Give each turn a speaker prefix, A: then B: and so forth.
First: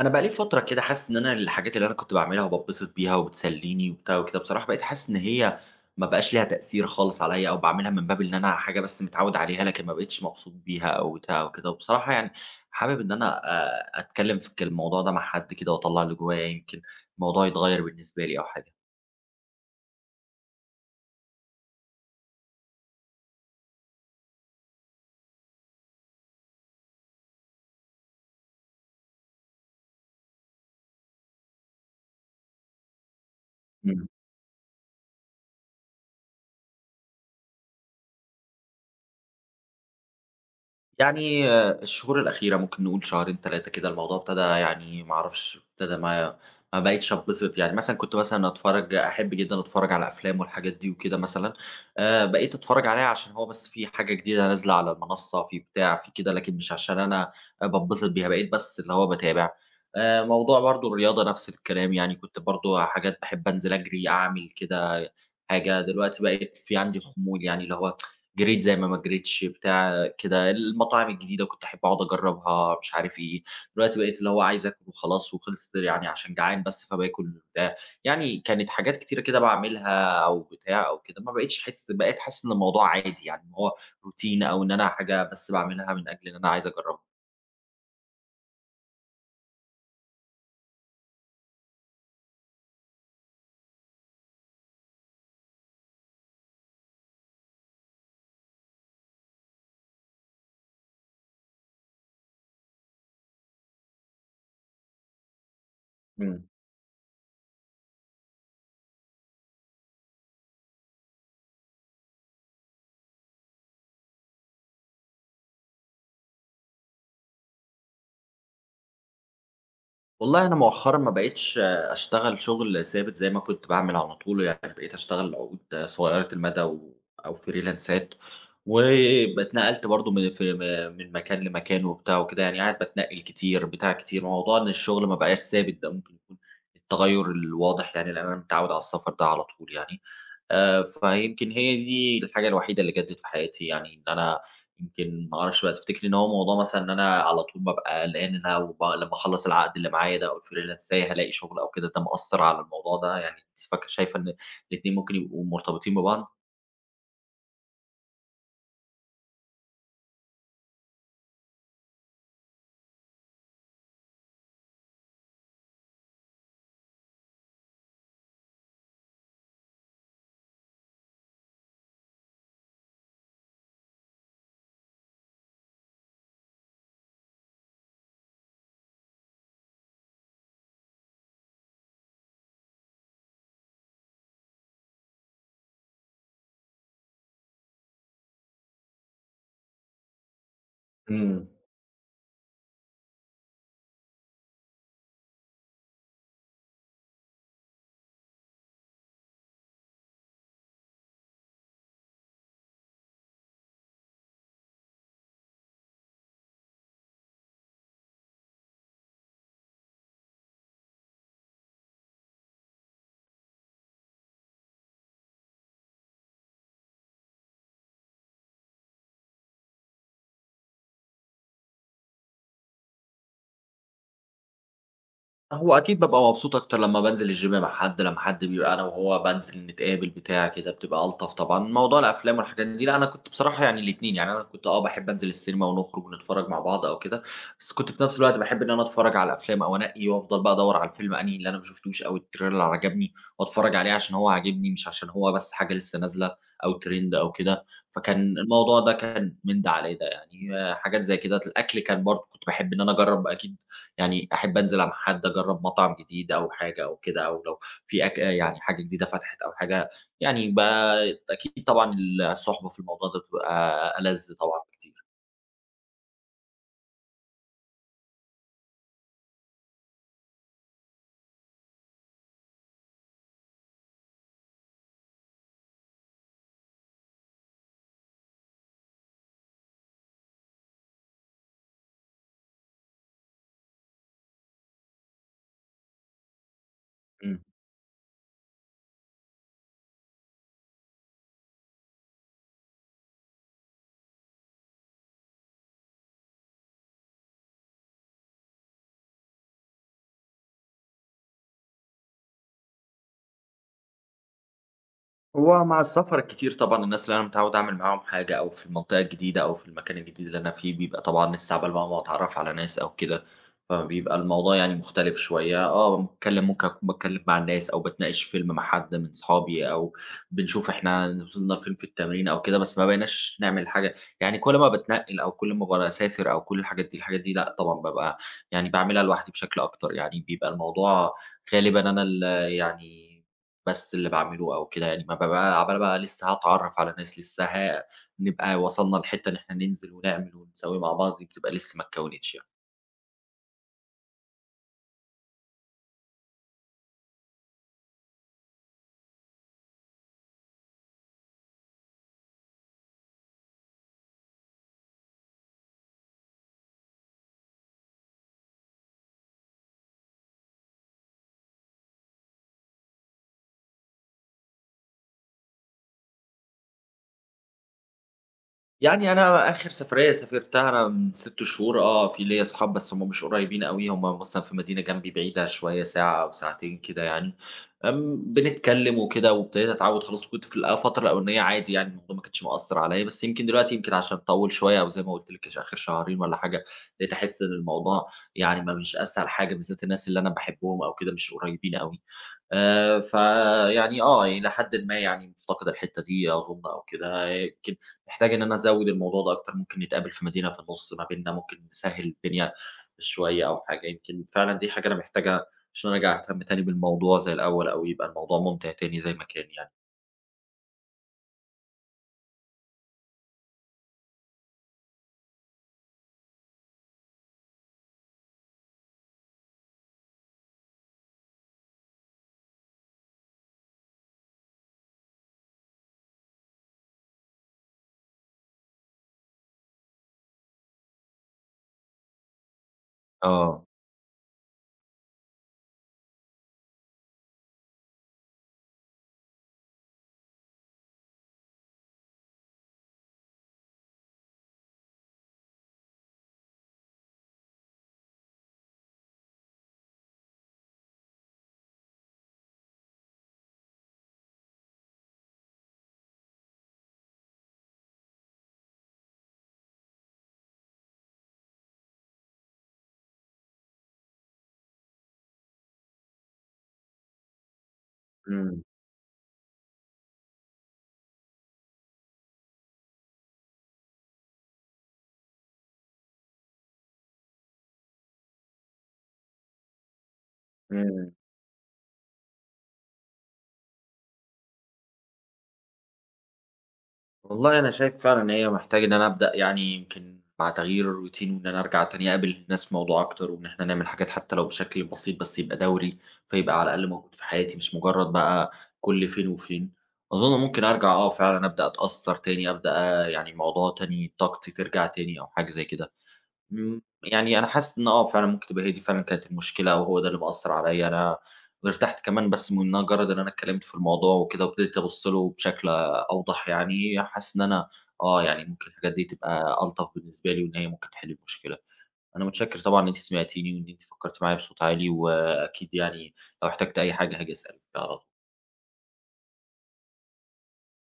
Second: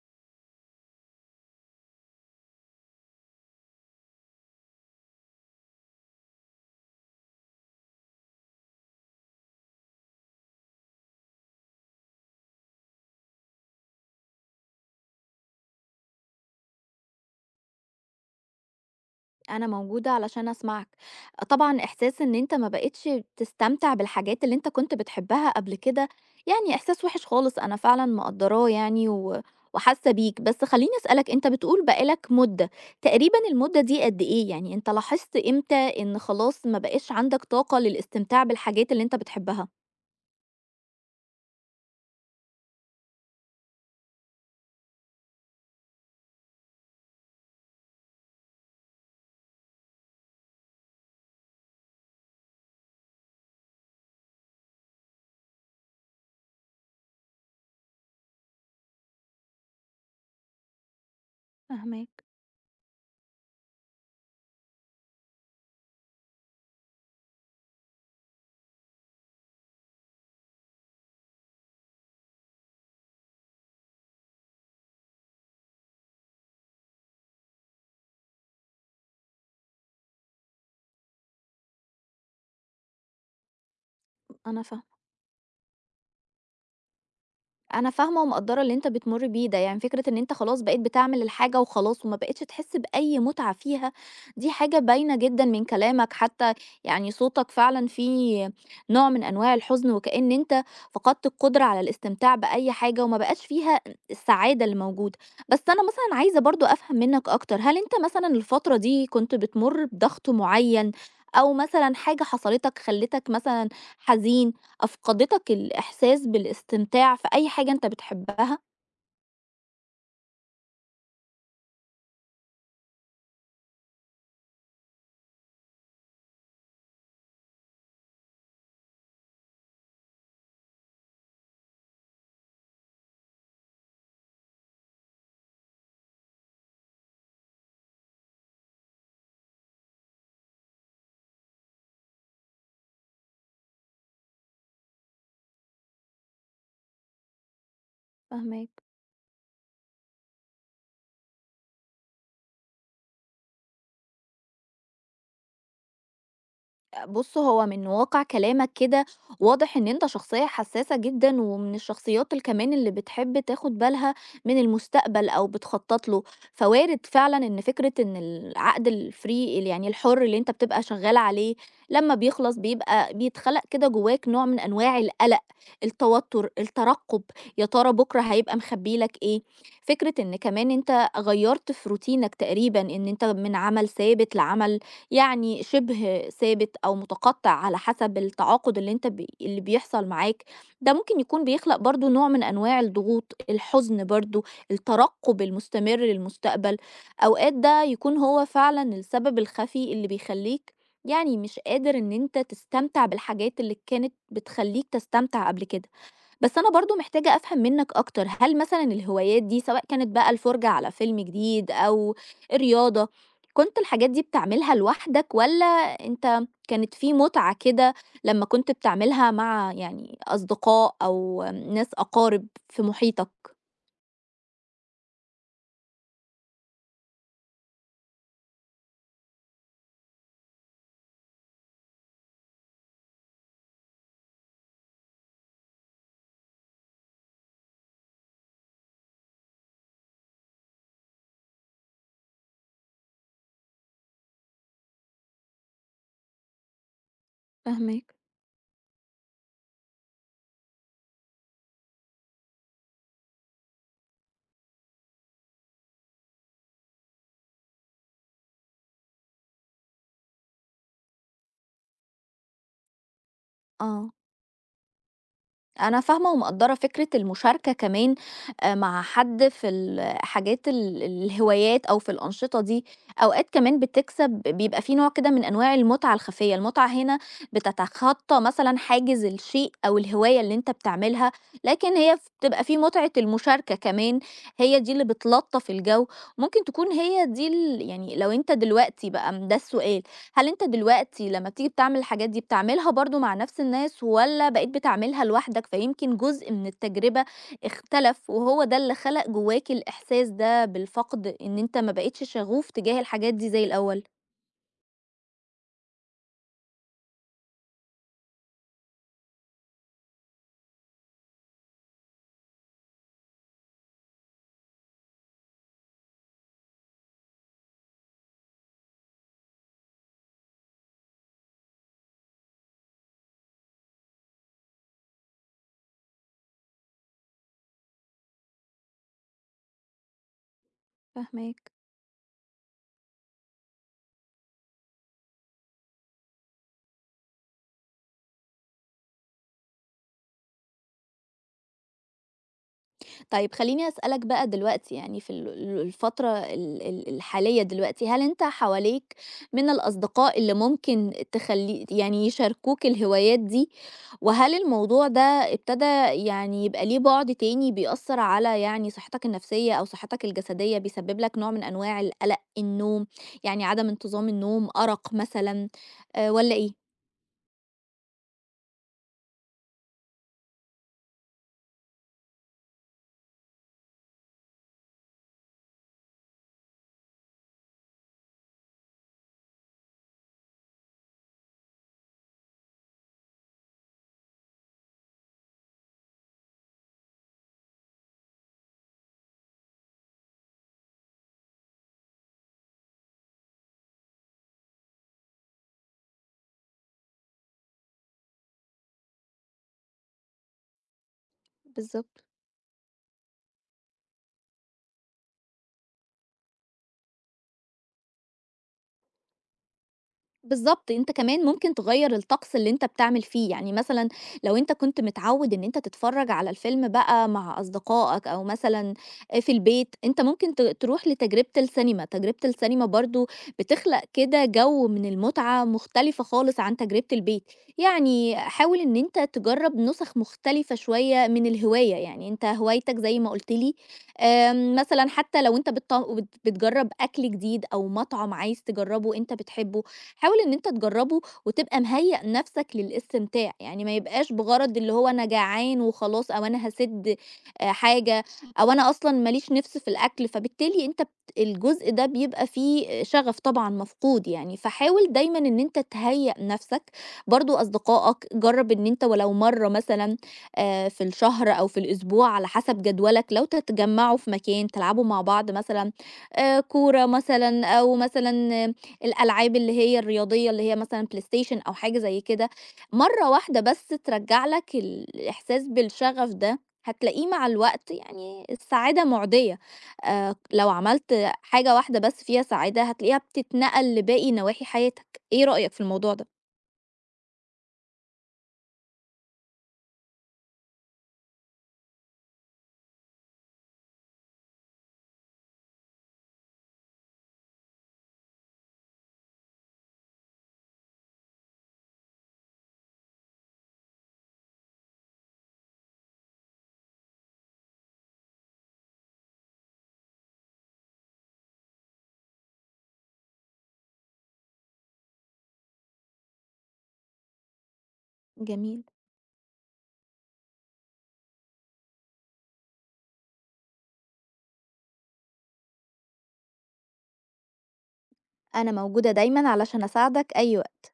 A: أنا بقى لي فترة كده حاسس إن أنا الحاجات اللي أنا كنت باعملها وباتبسط بيها وبتسلّيني وبتاع وكده، بصراحة بقيت حاسس إن هي ما بقاش ليها تأثير خالص عليّا أو باعملها من باب إن أنا حاجة بس متعوّد عليها، لكن ما بقيتش مبسوط بيها أو بتاع وكده. وبصراحة يعني حابب إن أنا أتكلّم في الموضوع ده مع حد كده وأطلّع اللي جوّايا، يمكن الموضوع يتغيّر بالنسبة لي أو حاجة.
B: أنا موجودة علشان أسمعك. طبعًا إحساس إن أنت ما بقيتش تستمتع بالحاجات اللي أنت كنت بتحبها قبل كده، يعني إحساس وِحِش خالص، أنا فعلًا مقدّراه يعني و وحاسة بيك. بس خلّيني أسألك، أنت بتقول بقى لك مدة، تقريبًا المدة دي قد إيه؟ يعني أنت لاحظت إمتى إن خلاص ما بقاش عندك طاقة للاستمتاع بالحاجات اللي أنت بتحبها؟
A: يعني الشهور الأخيرة ممكن نقول شهرين 3 كده، الموضوع ابتدى، يعني ما أعرفش، ابتدى ما بقيتش أتبسط. يعني مثلًا كنت مثلًا أحب جدًا أتفرّج على أفلام والحاجات دي وكده مثلًا. بقيت أتفرّج عليها عشان هو بس في حاجة جديدة نازلة على المنصة، في بتاع، في كده، لكن مش عشان أنا باتبسط بيها، بقيت بس اللي هو باتابع. موضوع برضه الرياضة نفس الكلام، يعني
B: فاهماك.
A: كنت برضه حاجات باحب أنزل أجري، أعمل كده حاجة. دلوقتي بقيت في عندي خمول، يعني اللي هو جريت زي ما ما جريتش، بتاع. كده المطاعم الجديدة كنت أحب أقعد أجرّبها، مش عارف إيه. دلوقتي بقيت اللي هو عايز آكل وخلاص وخلصت، يعني عشان جعان بس فباكل بتاع. يعني كانت حاجات كتيرة كده باعملها أو بتاع أو كده، ما بقيتش أحس، بقيت حاسس إن الموضوع عادي، يعني إن هو روتين،
B: أنا
A: أو إن أنا
B: فاهمة.
A: حاجة بس باعملها من أجل إن أنا عايز أجرّبها.
B: أنا فاهمة ومقدّرة اللي أنت بتمُر بيه ده، يعني فكرة إن أنت خلاص بقيت بتعمل الحاجة وخلاص وما بقيتش تحس بأي مُتعة فيها، دي حاجة باينة جدًا من كلامك حتى، يعني صوتك فعلًا فيه نوع من أنواع الحزن وكأن أنت فقدت القدرة على الاستمتاع بأي حاجة وما بقاش فيها السعادة اللي موجودة. بس أنا مثلًا عايزة
A: إمم.
B: برضه أفهم منّك أكتر، هل أنت مثلًا الفترة دي كنت بتمُر بضغط معيّن أو مثلًا حاجة حصلت لك خلّتك مثلًا حزين؟ أفقدتك الإحساس بالاستمتاع في أي حاجة أنت بتحبها؟
A: والله أنا مؤخرًا ما بقيتش أشتغل شغل ثابت زي ما كنت باعمل على طول، يعني بقيت أشتغل عقود صغيرة المدى أو فريلانسات، واتنقلت برضه من ف م من مكان لمكان وبتاع وكده، يعني قاعد باتنقل كتير، بتاع كتير. موضوع إن الشغل ما بقاش ثابت ده ممكن يكون التغيُّر الواضح، يعني، لأن أنا متعوّد على السفر ده على طول، يعني، فيمكن هي دي الحاجة الوحيدة اللي جدِّت في حياتي، يعني إن أنا يمكن ما أعرفش بقى، تفتكري إن هو موضوع مثلًا إن أنا على طول بابقى قلقان إن أنا
B: فاهماك.
A: لمّا أخلّص العقد اللي معايا ده أو الfreelance إزاي هالاقي شغل أو كده، ده مأثّر على الموضوع ده؟ يعني أنتِ شايفة إن الاتنين ممكن يبقوا مرتبطين ببعض؟
B: بُص، هو من واقع كلامك كده واضح إن أنت شخصية حساسة جدًا، ومن الشخصيات كمان اللي بتحب تاخد بالها من المستقبل أو بتخطط له، فوارد فعلًا إن فكرة إن العقد ال يعني الحُر اللي أنت بتبقى شغال عليه لمّا بيخلص بيبقى بيتخلق كده جواك نوع من أنواع القلق، التوتر، الترقب، يا ترى بُكرة هيبقى مخبّي لك إيه؟ فكرة إن كمان أنت غيّرت في روتينك تقريبًا، إن أنت من عمل ثابت لعمل يعني شبه ثابت أو متقطع على حسب التعاقد اللي أنت بي اللي بيحصل معاك، ده ممكن يكون
A: إمم.
B: بيخلق برضه نوع من أنواع الضغوط، الحزن برضه، الترقب المستمر للمستقبل، أوقات ده يكون هو فعلًا السبب الخفي اللي بيخلّيك يعني مش قادر إن أنت تستمتع بالحاجات اللي كانت بتخلّيك تستمتع قبل كده. بس أنا برضه محتاجة أفهم منّك أكتر، هل مثلًا الهوايات دي سواء كانت بقى الفُرجة على فيلم جديد أو الرياضة، كنت الحاجات دي بتعملها لوحدك والّا أنت كانت في مُتعة كده لمّا كنت بتعملها مع يعني أصدقاء أو ناس أقارب في محيطك؟
A: هو أكيد بابقى مبسوط أكتر لمّا بانزل الgym مع حد، لمّا حد بيبقى أنا وهو بانزل نتقابل بتاع كده، بتبقى ألطف طبعًا. موضوع الأفلام والحاجات دي لأ، أنا كنت بصراحة يعني الاتنين. يعني أنا كنت باحب أنزل السينما ونخرج ونتفرج مع بعض أو كده، بس كنت في نفس الوقت باحب إن أنا أتفرج على الأفلام أو أنقي وأفضل بقى أدوّر على الفيلم أنهي اللي أنا ما شفتوش أو الtrailer اللي عجبني وأتفرج عليه عشان هو عاجبني، مش عشان هو بس حاجة لسه نازلة أو trend أو كده.
B: فاهماك.
A: فكان الموضوع ده كان من ده على ده، يعني، حاجات زي كده. الأكل كان برضه، كنت باحب إن أنا أجرّب أكيد، يعني أحب أنزل مع حد أجرّب مطعم جديد أو حاجة أو كده. أو لو في يعني حاجة جديدة فتحت أو حاجة، يعني أكيد طبعًا الصُحبة في الموضوع ده بتبقى
B: آه.
A: ألَذ طبعًا بكتير.
B: أنا فاهمة ومقدّرة فكرة المشاركة كمان مع حد في الحاجات الهوايات أو في الأنشطة دي، أوقات كمان بتكسب بيبقى في نوع كده من أنواع المتعة الخفية، المتعة هنا بتتخطى مثلًا حاجز الشيء أو الهواية اللي أنت بتعملها، لكن هي بتبقى في متعة المشاركة كمان، هي دي اللي بتلطّف الجو، ممكن تكون هي
A: إمم.
B: دي يعني لو أنت دلوقتي بقى ده السؤال، هل أنت دلوقتي لمّا بتيجي بتعمل الحاجات دي، بتعملها برضه مع نفس الناس والّا بقيت بتعملها لوحدك، فيمكن جزء من التجربة اختلف وهو ده اللي خلق جواك الإحساس ده بالفقد، إن أنت ما بقيتش شغوف تجاه الحاجات دي زي الأول؟
A: هو مع السفر الكتير طبعًا، الناس اللي أنا متعوّد أعمل معاهم حاجة أو في المنطقة الجديدة أو في المكان الجديد اللي أنا فيه، بيبقى طبعًا لسه عقبال بقى ما أتعرّف على ناس أو كده، فبيبقى الموضوع يعني مختلف شوية. آه باتكلّم ممكن أكون باتكلّم مع الناس أو باتناقش فيلم مع حد من صحابي، أو بنشوف إحنا وصلنا فين في التمرين أو كده، بس ما بقيناش نعمل حاجة. يعني كل ما باتنقّل أو كل ما باسافر أو كل الحاجات دي، الحاجات دي لأ طبعًا بابقى، يعني باعملها لوحدي بشكل أكتر، يعني بيبقى الموضوع
B: فاهماك.
A: غالبًا أنا يعني بس اللي باعمله أو كده، يعني ما بابقى عَمّال بقى لسه هاتعرّف على ناس، لسه نبقى وصلنا لحتّة إن إحنا ننزل ونعمل ونسوي مع بعض، دي بتبقى لسه ما اتكوّنتش يعني.
B: طيب خلّيني أسألك بقى دلوقتي يعني في ال ال الفترة ال ال الحالية دلوقتي، هل أنت حواليك من الأصدقاء اللي ممكن تخلّي يعني يشاركوك الهوايات دي؟ وهل الموضوع ده ابتدى يعني يبقى ليه بُعد تاني بيأثّر على يعني صحتك النفسية أو صحتك الجسدية، بيسبب لك نوع من أنواع القلق، النوم، يعني عدم انتظام النوم، أرق مثلًا والّا إيه؟
A: يعني أنا آخر سفرية سافرتها أنا من 6 شهور، في ليّا أصحاب، بس هم مش قريبين أوي، هم مثلًا في مدينة جنبي بعيدة شوية، ساعة أو ساعتين كده يعني. بنتكلم وكده وابتديت أتعود خلاص، وكنت في الفترة الأولانية عادي، يعني الموضوع ما كانش مأثّر عليّا. بس يمكن دلوقتي، يمكن عشان طوّل شوية، أو زي ما قُلت لِك، آخر شهرين والّا حاجة، بقيت أحس إن الموضوع، يعني، ما مش أسهل حاجة، بالذات الناس اللي أنا باحبهم أو كده مش قريبين أوي. فيعني إلى حدٍ ما، يعني مفتقد الحتّة دي، أظن أو كده. يمكن محتاج إن أنا أزوّد الموضوع ده أكتر، ممكن نتقابل في مدينة في النُص ما بيننا، ممكن نسهّل
B: بالضبط.
A: الدنيا شوية أو حاجة، يمكن فعلًا دي حاجة أنا محتاجها عشان أرجع أهتم تاني بالموضوع زي الأول، أو يبقى الموضوع ممتع تاني زي ما كان، يعني.
B: بالضبط، أنت كمان ممكن تغيّر الطقس اللي أنت بتعمل فيه، يعني مثلًا لو أنت كنت متعوّد إن أنت تتفرّج على الفيلم بقى مع أصدقائك أو مثلًا في البيت، أنت ممكن تروح لتجربة السينما، تجربة السينما برضه بتخلق كده جو من المتعة مختلفة خالص عن تجربة البيت، يعني حاول إن أنت تجرّب نُسَخ مختلفة شوية من الهواية، يعني أنت هوايتك زي ما قُلت
A: آه.
B: لي آمم مثلًا حتى لو أنت بتط بت بتجرّب أكل جديد أو مطعم عايز تجرّبه أنت بتحبه، حاول إن أنت تجرّبه وتبقى مهيّأ نَفْسك للاستمتاع، يعني ما يبقاش بغرض اللي هو أنا جعان وخلاص أو أنا هاسِد حاجة أو أنا أصلًا ما ليش نِفْس في الأكل، فبالتالي أنت بت الجزء ده بيبقى فيه آه، شغف طبعًا مفقود يعني، فحاول دايمًا إن أنت تهيّأ نَفْسك، برضه أصدقائك جرّب إن أنت ولو مرّة مثلًا في الشهر أو في الأسبوع على حسب جدولك، لو تتجمّعوا في مكان تلعبوا مع بعض مثلًا كورة مثلًا أو
A: إمم،
B: مثلًا الألعاب اللي هي الرياضية اللي هي مثلًا PlayStation أو حاجة زي كده، مرّة واحدة بس ترجّع لك الإحساس بالشغف ده، هتلاقيه مع الوقت يعني السعادة مُعدية، لو
A: إمم.
B: عملت حاجة واحدة بس فيها سعادة هتلاقيها بتتنقل لباقي نواحي حياتك، إيه رأيك في الموضوع ده؟
A: والله أنا شايف فعلًا إن هي محتاج إن أنا أبدأ، يعني يمكن مع تغيير الروتين، وإن أنا أرجع تاني أقابل الناس بموضوع أكتر، وإن إحنا نعمل حاجات حتى لو بشكل بسيط بس يبقى دوري، فيبقى على الأقل موجود في حياتي مش مجرد بقى كل فين وفين. أظن ممكن أرجع فعلًا أبدأ أتأثر تاني، أبدأ يعني الموضوع تاني، طاقتي ترجع تاني أو حاجة زي كده. إمم، يعني أنا حاسس إن فعلًا ممكن تبقى هي دي فعلًا كانت المشكلة، أو هو ده اللي مأثّر عليَّ. أنا وارتحت كمان بس من إن مجرّد إن أنا اتكلمت في الموضوع وكده، وابتديت أبُص له بشكل أوضح، يعني حاسس إن أنا يعني ممكن
B: جميل،
A: الحاجات دي تبقى ألطف بالنسبة لي، وإن هي ممكن تحل المشكلة. أنا متشكر طبعًا إن أنتِ سمعتيني، وإن أنتِ فكّرتِ معايا بصوت عالي، وأكيد يعني لو احتجت أي حاجة هاجي أسألِك، على
B: أنا موجودة دايمًا علشان أساعدك أي وقت.